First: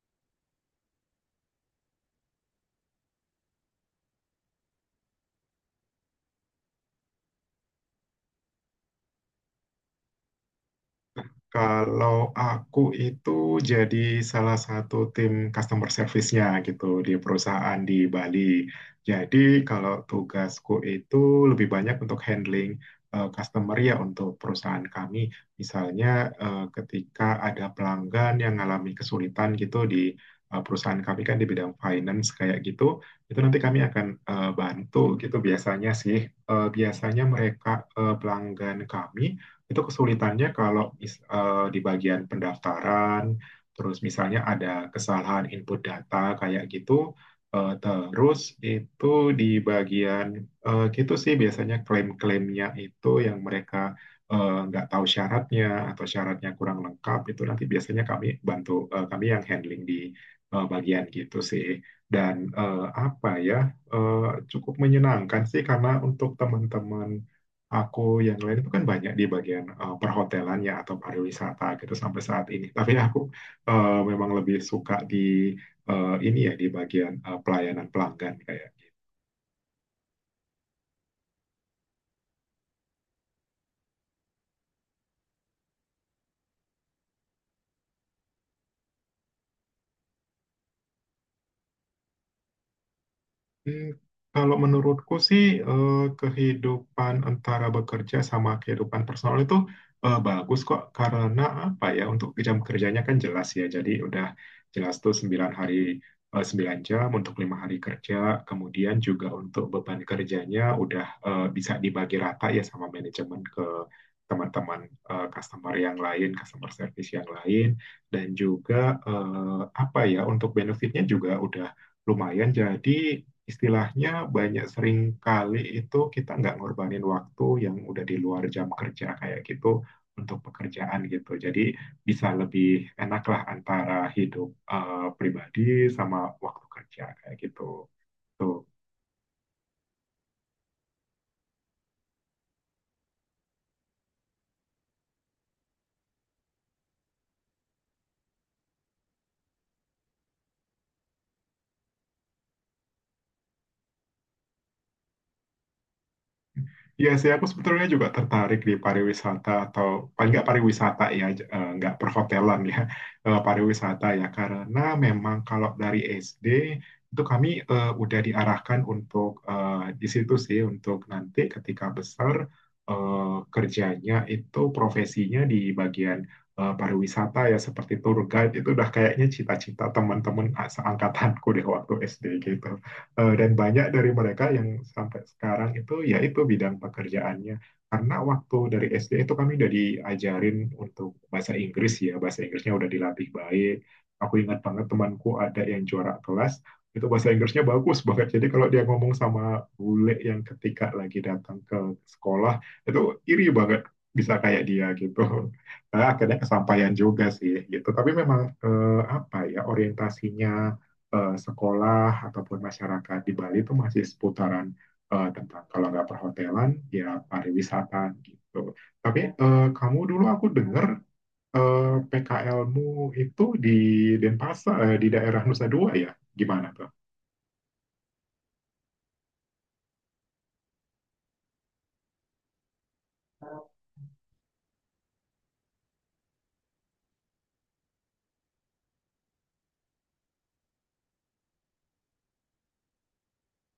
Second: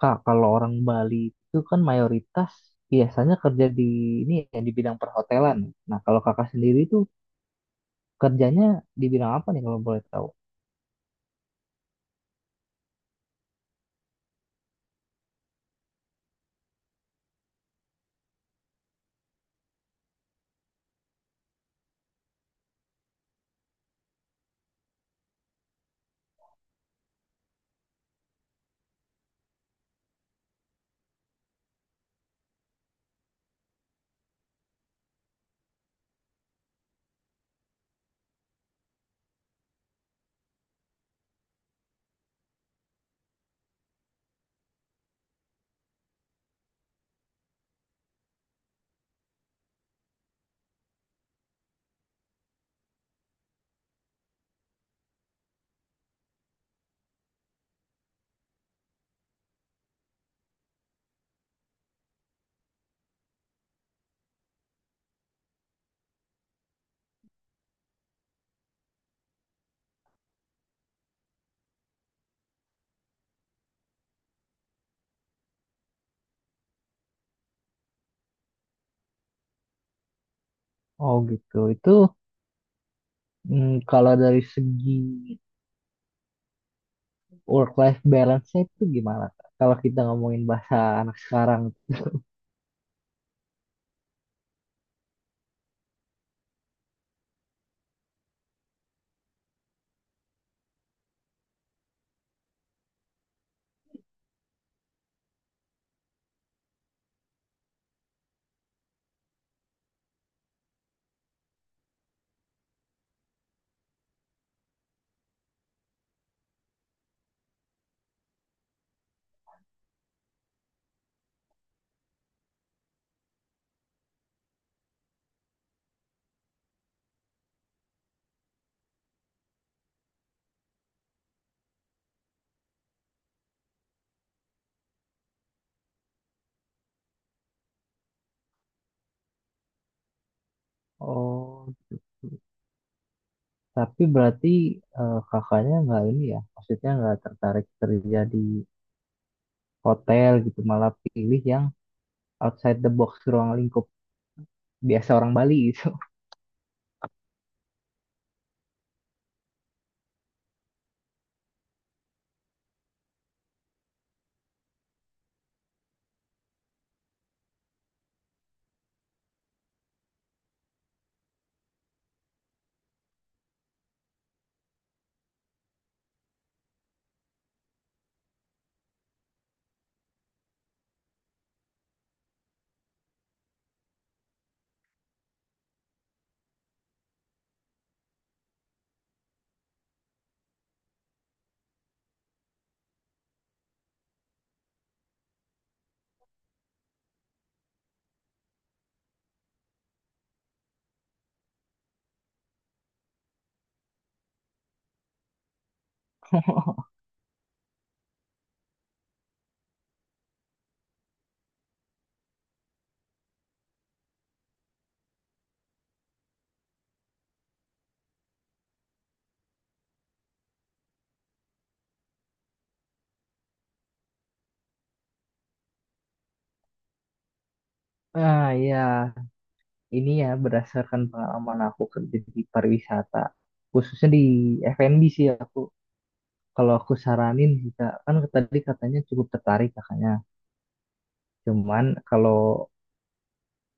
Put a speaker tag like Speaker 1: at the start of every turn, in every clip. Speaker 1: Kak, kalau orang Bali itu kan mayoritas biasanya kerja di ini ya di bidang perhotelan. Nah, kalau kakak sendiri itu kerjanya di bidang apa nih kalau boleh tahu?
Speaker 2: Kalau aku itu jadi salah satu tim customer service-nya gitu di perusahaan di Bali. Jadi kalau tugasku itu lebih banyak untuk handling customer ya untuk perusahaan kami. Misalnya ketika ada pelanggan yang mengalami kesulitan gitu di perusahaan kami kan di bidang finance kayak gitu, itu nanti kami akan bantu gitu biasanya sih. Biasanya mereka pelanggan kami itu kesulitannya kalau di bagian pendaftaran, terus misalnya ada kesalahan input data kayak gitu, terus itu di bagian gitu sih biasanya klaim-klaimnya itu yang mereka nggak tahu syaratnya atau syaratnya kurang lengkap itu nanti biasanya kami bantu, kami yang handling di bagian gitu sih. Dan apa ya, eh, cukup menyenangkan sih karena untuk teman-teman aku yang lain itu kan banyak di bagian perhotelan ya atau pariwisata gitu sampai saat ini. Tapi aku memang lebih suka di ini ya di bagian pelayanan pelanggan kayak.
Speaker 1: Oh gitu. Itu kalau dari segi work life balance-nya itu gimana, Kak? Kalau kita ngomongin bahasa anak sekarang.
Speaker 2: Hmm, Kalau menurutku sih eh, kehidupan antara bekerja sama kehidupan personal itu bagus kok, karena apa ya, untuk jam kerjanya kan jelas ya, jadi udah jelas tuh 9 jam untuk 5 hari kerja, kemudian juga untuk beban kerjanya udah bisa dibagi rata ya sama manajemen ke teman-teman, customer service yang lain, dan juga apa ya, untuk benefitnya juga udah lumayan, jadi istilahnya sering kali itu kita nggak ngorbanin waktu yang udah di luar jam kerja kayak gitu untuk pekerjaan gitu. Jadi bisa lebih enak lah antara hidup pribadi sama waktu kerja kayak gitu. Tuh.
Speaker 1: Oh, tapi berarti kakaknya nggak ini ya, maksudnya nggak tertarik kerja di hotel gitu, malah pilih yang outside the box ruang lingkup biasa orang Bali gitu.
Speaker 2: Iya sih, aku sebetulnya juga tertarik di pariwisata, atau paling nggak pariwisata ya, nggak perhotelan ya, pariwisata ya. Karena memang kalau dari SD itu kami udah diarahkan untuk di situ sih, untuk nanti ketika besar eh, kerjanya itu profesinya di bagian pariwisata ya, seperti tour guide itu udah kayaknya cita-cita teman-teman seangkatanku deh waktu SD gitu. Dan banyak dari mereka yang sampai sekarang itu ya itu bidang pekerjaannya. Karena waktu dari SD itu kami udah diajarin untuk bahasa Inggris ya, bahasa Inggrisnya udah dilatih baik. Aku ingat banget temanku ada yang juara kelas, itu bahasa Inggrisnya bagus banget. Jadi kalau dia ngomong sama bule yang ketika lagi datang ke sekolah, itu iri banget bisa kayak dia gitu. Nah, akhirnya kesampaian juga sih gitu. Tapi memang apa ya, orientasinya sekolah ataupun masyarakat di Bali itu masih seputaran tentang kalau nggak perhotelan ya pariwisata gitu. Tapi kamu dulu aku dengar eh, PKLmu itu di Denpasar, di daerah Nusa Dua ya? Gimana tuh?
Speaker 1: Ah ya, ini ya berdasarkan pengalaman aku kerja di pariwisata, khususnya di F&B sih aku. Kalau aku saranin sih Kak, kan tadi katanya cukup tertarik kakaknya. Cuman kalau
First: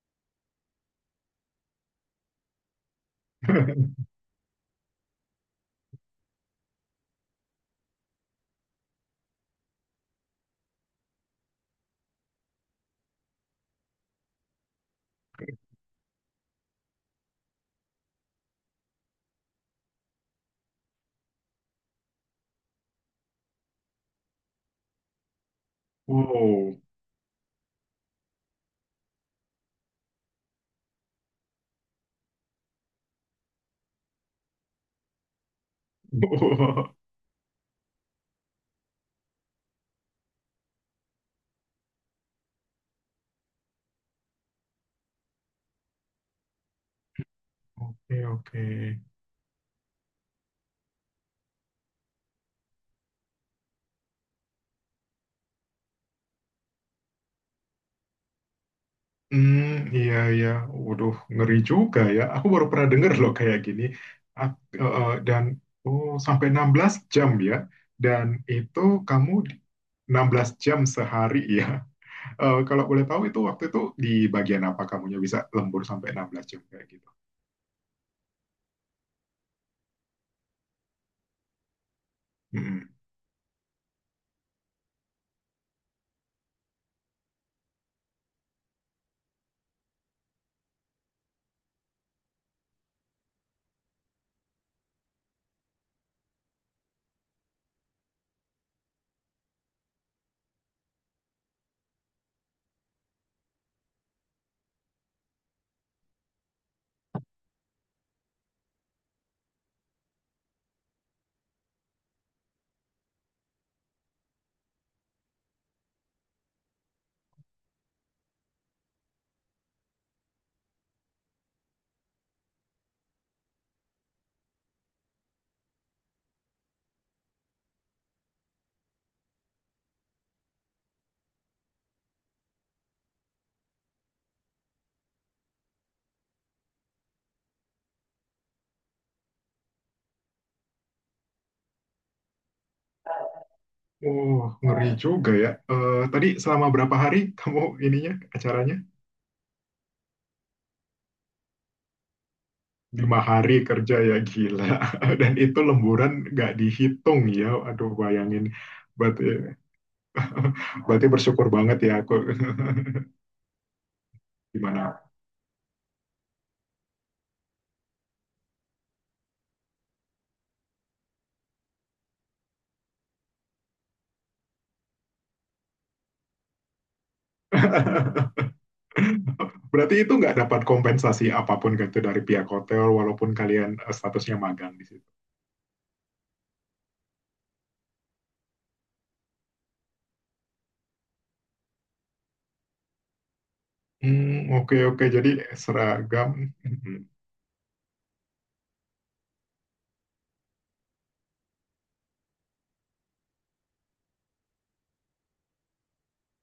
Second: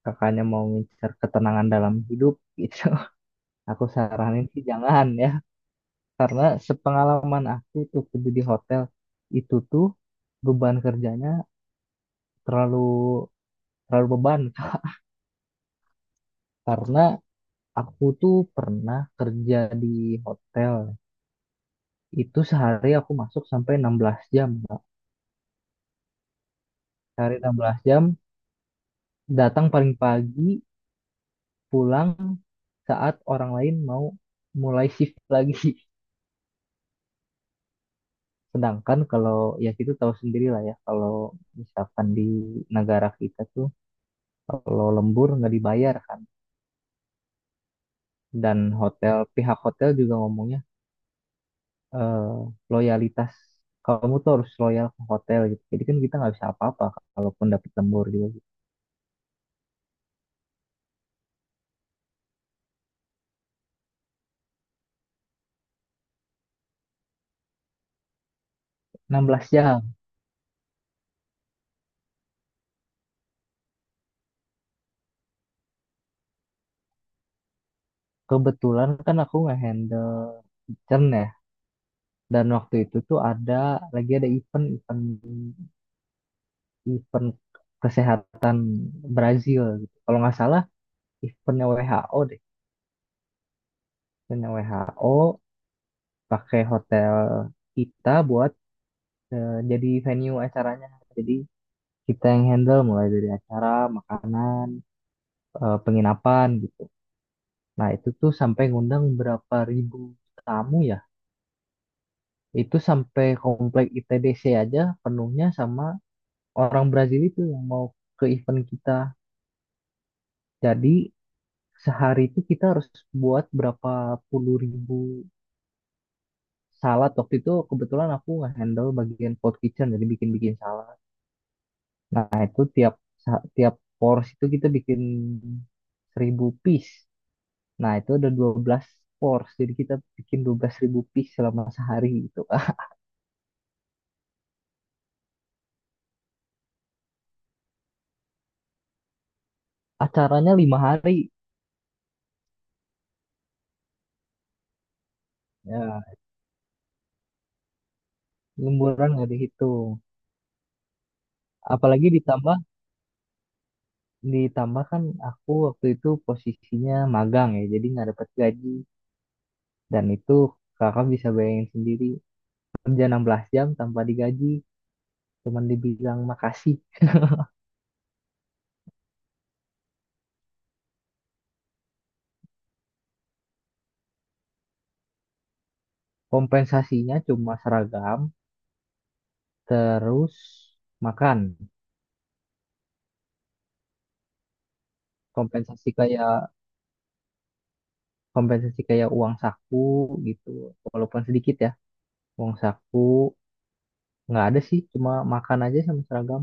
Speaker 1: kakaknya mau ngincar ketenangan dalam hidup gitu, aku saranin sih jangan ya. Karena sepengalaman aku tuh kerja di hotel itu tuh beban kerjanya terlalu terlalu beban, karena aku tuh pernah kerja di hotel. Itu sehari aku masuk sampai 16 jam, Kak.
Speaker 2: Wow.
Speaker 1: Sehari 16 jam, datang paling pagi, pulang saat orang lain mau mulai shift lagi. Sedangkan kalau ya gitu tahu sendiri lah ya, kalau misalkan di negara kita tuh kalau lembur nggak dibayar kan.
Speaker 2: Oke,
Speaker 1: Dan
Speaker 2: oke.
Speaker 1: hotel, pihak hotel juga ngomongnya eh, loyalitas kamu tuh harus loyal ke hotel gitu. Jadi kan kita nggak bisa apa-apa kalaupun dapet lembur juga gitu.
Speaker 2: Hmm, iya iya, waduh ngeri juga ya. Aku baru pernah dengar loh kayak gini. Dan oh, sampai 16 jam ya. Dan itu
Speaker 1: enam
Speaker 2: kamu
Speaker 1: belas jam.
Speaker 2: 16 jam sehari ya. Kalau boleh tahu itu waktu itu di bagian apa kamunya bisa lembur sampai 16 jam kayak gitu.
Speaker 1: Kebetulan kan aku nggak handle CERN ya. Dan waktu
Speaker 2: Mm-mm.
Speaker 1: itu tuh ada lagi ada event event event kesehatan Brazil gitu. Kalau nggak salah eventnya WHO deh. Eventnya WHO pakai hotel kita buat jadi venue acaranya. Jadi kita yang handle mulai dari acara, makanan, penginapan gitu. Nah itu tuh sampai ngundang berapa ribu tamu ya. Itu sampai komplek ITDC aja penuhnya sama orang Brazil itu yang mau ke event kita. Jadi sehari itu kita harus buat berapa puluh ribu salad. Waktu itu kebetulan aku handle bagian food kitchen, jadi bikin-bikin salad. Nah itu tiap tiap porsi itu kita bikin 1.000 piece. Nah itu ada 12 porsi, jadi kita bikin 12.000 piece selama sehari gitu.
Speaker 2: Oh, ngeri, nah, juga ya. Tadi selama berapa hari kamu ininya acaranya?
Speaker 1: Acaranya lima hari,
Speaker 2: 5 hari kerja ya, gila. Dan itu
Speaker 1: ya
Speaker 2: lemburan nggak dihitung ya. Aduh, bayangin.
Speaker 1: lemburan
Speaker 2: Berarti
Speaker 1: nggak dihitung.
Speaker 2: berarti bersyukur banget ya
Speaker 1: Apalagi
Speaker 2: aku.
Speaker 1: ditambah ditambah
Speaker 2: Gimana?
Speaker 1: kan aku waktu itu posisinya magang ya, jadi nggak dapat gaji. Dan itu kakak bisa bayangin sendiri, kerja 16 jam tanpa digaji, cuman dibilang makasih.
Speaker 2: Berarti itu nggak dapat kompensasi apapun gitu dari pihak hotel walaupun kalian statusnya magang di situ.
Speaker 1: Kompensasinya cuma seragam, terus makan.
Speaker 2: Hmm, oke, oke. Jadi
Speaker 1: Kompensasi
Speaker 2: seragam.
Speaker 1: kayak
Speaker 2: Hmm,
Speaker 1: kompensasi kayak uang saku gitu, walaupun sedikit ya. Uang saku nggak ada sih, cuma makan aja sama seragam.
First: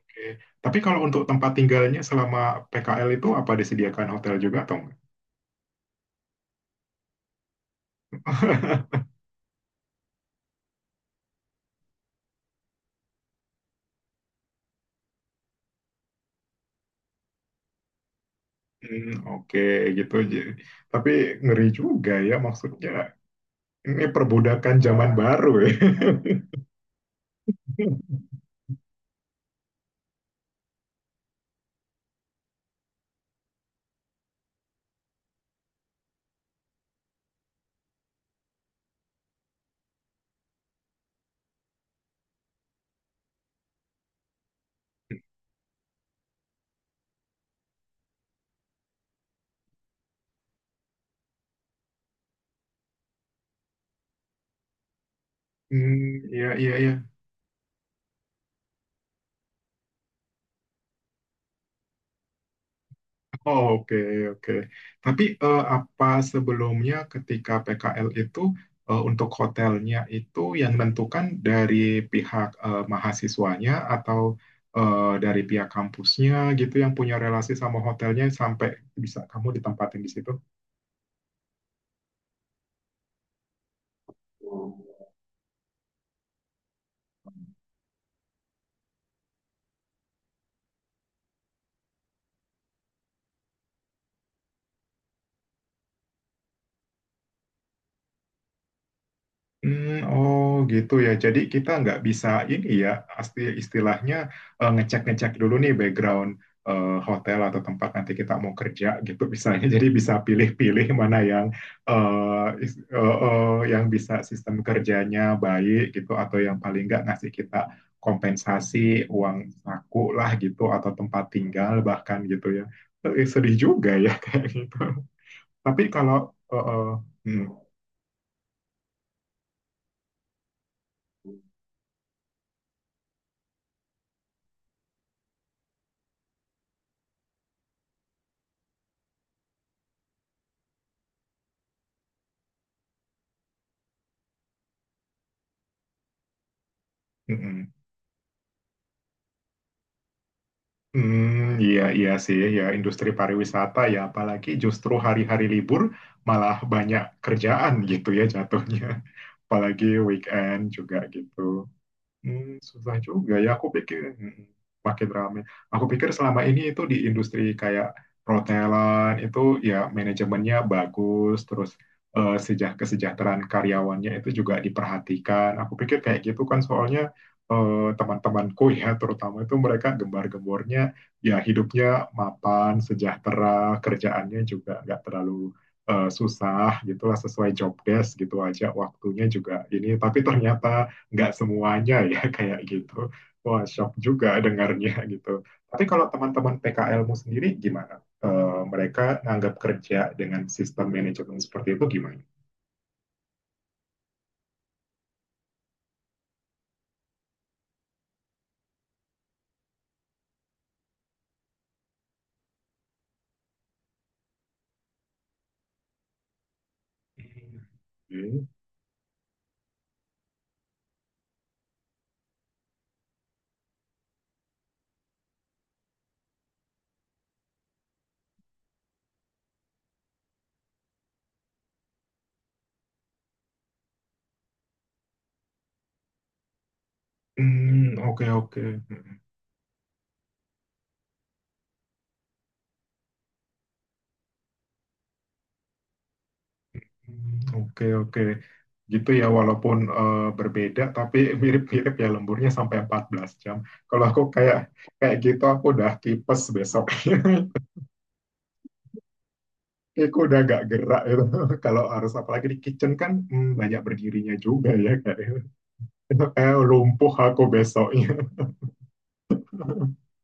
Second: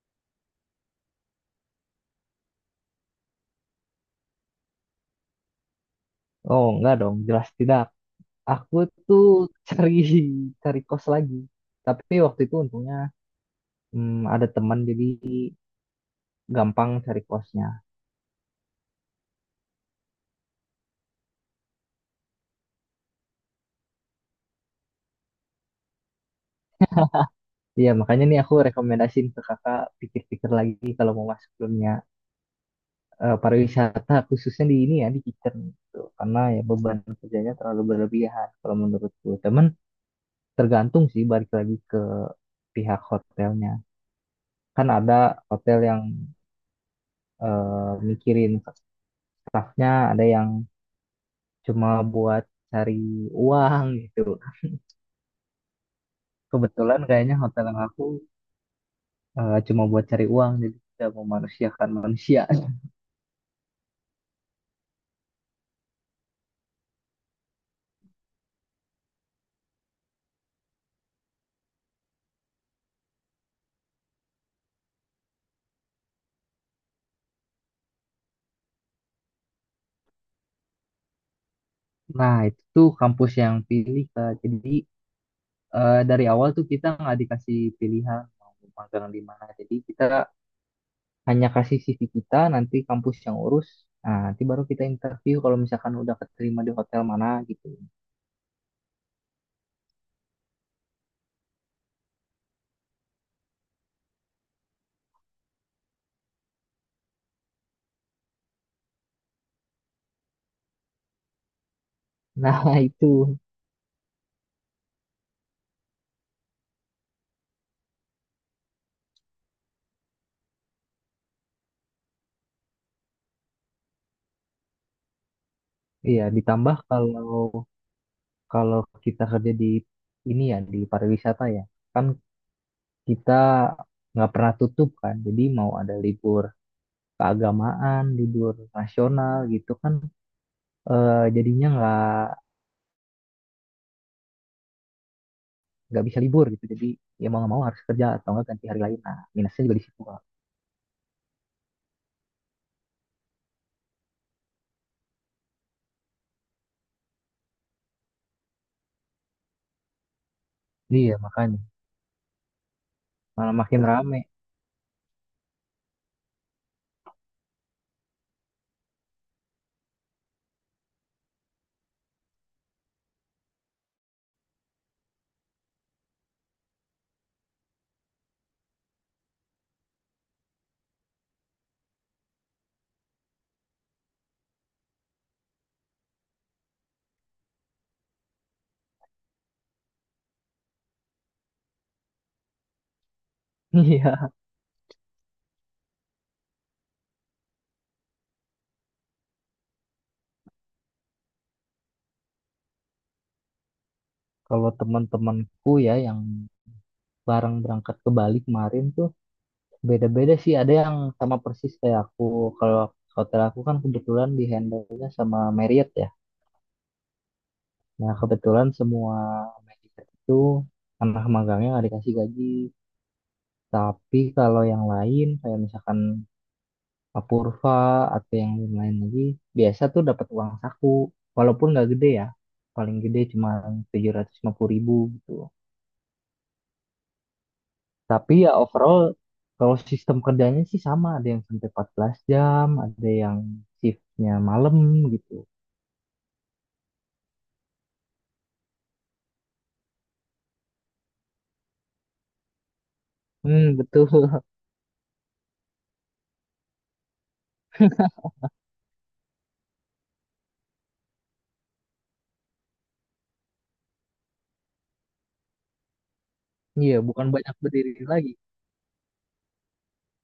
Speaker 2: oke. Tapi kalau untuk tempat tinggalnya selama PKL itu apa disediakan hotel juga atau nggak?
Speaker 1: Oh, enggak dong, jelas tidak. Aku tuh cari cari kos lagi. Tapi waktu itu untungnya ada teman jadi gampang cari kosnya.
Speaker 2: Hmm, oke gitu. Tapi ngeri juga ya maksudnya. Ini perbudakan zaman baru ya.
Speaker 1: Iya, makanya nih aku rekomendasiin ke kakak pikir-pikir lagi kalau mau masuk dunia pariwisata, khususnya di ini ya, di kitchen gitu. Karena ya beban kerjanya terlalu berlebihan kalau menurutku. Temen tergantung sih balik lagi ke pihak hotelnya. Kan ada hotel yang mikirin ke staffnya, ada yang cuma buat cari uang gitu.
Speaker 2: Hmm, iya, iya, iya.
Speaker 1: Kebetulan kayaknya hotel yang aku cuma buat cari uang, jadi tidak memanusiakan manusia.
Speaker 2: Oh, oke, oke. Tapi apa sebelumnya ketika PKL itu untuk hotelnya itu yang menentukan dari pihak mahasiswanya atau dari pihak kampusnya gitu yang punya relasi sama hotelnya sampai bisa kamu ditempatin di situ?
Speaker 1: Nah, itu tuh kampus yang pilih, Kak. Jadi dari awal tuh kita nggak dikasih pilihan mau magang di mana. Jadi kita hanya kasih CV kita, nanti kampus yang urus. Nah, nanti baru kita interview kalau misalkan udah keterima di hotel mana gitu.
Speaker 2: Hmm, oh gitu ya. Jadi kita nggak bisa ini ya, pasti istilahnya ngecek-ngecek dulu nih background hotel atau tempat nanti kita mau kerja gitu misalnya. Jadi bisa pilih-pilih mana yang eh,
Speaker 1: Nah,
Speaker 2: is- eh,
Speaker 1: itu.
Speaker 2: eh, yang bisa sistem kerjanya baik gitu, atau yang paling nggak ngasih kita kompensasi uang saku lah gitu, atau tempat tinggal bahkan gitu ya. Sedih juga ya kayak gitu. Tapi
Speaker 1: Iya,
Speaker 2: kalau eh,
Speaker 1: ditambah
Speaker 2: eh,
Speaker 1: kalau
Speaker 2: hmm,
Speaker 1: kalau kita kerja di ini ya di pariwisata ya. Kan kita nggak pernah tutup kan. Jadi mau ada libur keagamaan, libur nasional gitu kan jadinya nggak bisa libur gitu, jadi ya mau nggak mau
Speaker 2: Mm-mm.
Speaker 1: harus kerja atau nggak ganti hari lain, nah minusnya juga di situ Kak.
Speaker 2: Hmm, iya iya sih ya, industri pariwisata ya, apalagi justru hari-hari libur malah banyak kerjaan gitu ya jatuhnya, apalagi weekend juga
Speaker 1: Iya,
Speaker 2: gitu.
Speaker 1: makanya.
Speaker 2: Hmm, susah juga ya.
Speaker 1: Malah
Speaker 2: Aku
Speaker 1: makin
Speaker 2: pikir,
Speaker 1: rame.
Speaker 2: makin ramai. Aku pikir selama ini itu di industri kayak perhotelan itu ya manajemennya bagus, terus eh, sejah kesejahteraan karyawannya itu juga diperhatikan. Aku pikir kayak gitu kan, soalnya teman-temanku ya terutama itu mereka gembar-gembornya ya hidupnya mapan, sejahtera, kerjaannya juga nggak terlalu susah gitulah, sesuai job desk gitu aja, waktunya juga ini, tapi ternyata nggak semuanya ya kayak gitu. Wah, shock
Speaker 1: Iya.
Speaker 2: juga dengarnya gitu. Tapi kalau teman-teman PKLmu sendiri gimana? Eh, Mereka nganggap kerja dengan sistem manajemen seperti itu gimana?
Speaker 1: Kalau teman-temanku ya yang bareng berangkat ke Bali kemarin tuh beda-beda sih. Ada yang sama persis kayak aku. Kalau hotel aku kan kebetulan dihandle-nya sama Marriott ya. Nah,
Speaker 2: Hmm, oke.
Speaker 1: kebetulan semua Marriott itu anak magangnya nggak dikasih gaji. Tapi kalau yang lain kayak misalkan Apurva atau yang lain lagi biasa tuh dapat uang saku, walaupun nggak gede ya, paling gede cuma 750.000 gitu.
Speaker 2: Hmm, oke,
Speaker 1: Tapi ya
Speaker 2: oke.
Speaker 1: overall
Speaker 2: Hmm,
Speaker 1: kalau sistem kerjanya sih sama, ada yang sampai 14 jam, ada yang shiftnya malam gitu.
Speaker 2: oke, oke. Gitu ya, walaupun berbeda tapi mirip-mirip ya lemburnya sampai 14 jam.
Speaker 1: Hmm,
Speaker 2: Kalau
Speaker 1: betul.
Speaker 2: aku kayak kayak gitu aku udah tipes besok. Kayak udah agak gerak itu. Kalau harus apalagi di kitchen kan, banyak berdirinya juga ya kayak gitu.
Speaker 1: Iya,
Speaker 2: Lumpuh
Speaker 1: bukan
Speaker 2: aku
Speaker 1: banyak berdiri
Speaker 2: besoknya.
Speaker 1: lagi,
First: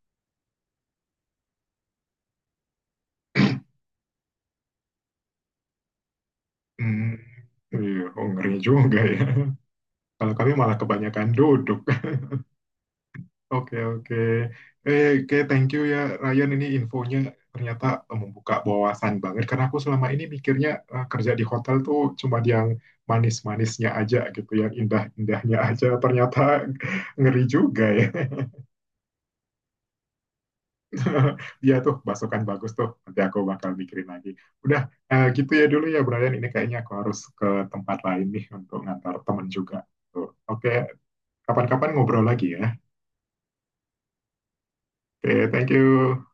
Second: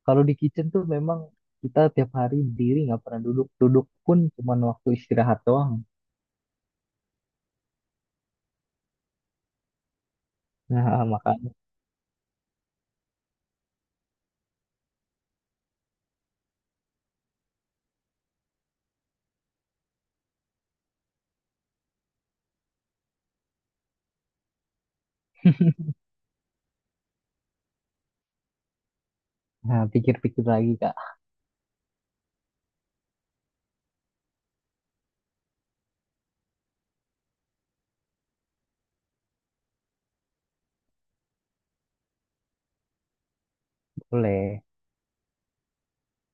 Speaker 1: kalau di kitchen tuh memang kita tiap hari berdiri, nggak pernah duduk, duduk pun cuma waktu istirahat doang.
Speaker 2: Hmm, iya, oh, ngeri juga ya. Kalau kami malah
Speaker 1: Nah
Speaker 2: kebanyakan
Speaker 1: makanya.
Speaker 2: duduk. Oke, oke. Oke, thank you ya Ryan, ini infonya ternyata membuka wawasan banget, karena aku selama ini mikirnya kerja di hotel tuh cuma yang manis-manisnya aja gitu, yang indah-indahnya aja. Ternyata ngeri juga ya.
Speaker 1: Nah, pikir-pikir lagi kak.
Speaker 2: Iya tuh masukan bagus tuh. Nanti aku bakal mikirin lagi. Udah gitu ya dulu ya Brian. Ini kayaknya aku harus ke tempat lain nih untuk ngantar temen juga. Tuh. Oke, kapan-kapan ngobrol lagi ya.
Speaker 1: Boleh.
Speaker 2: Oke, thank you.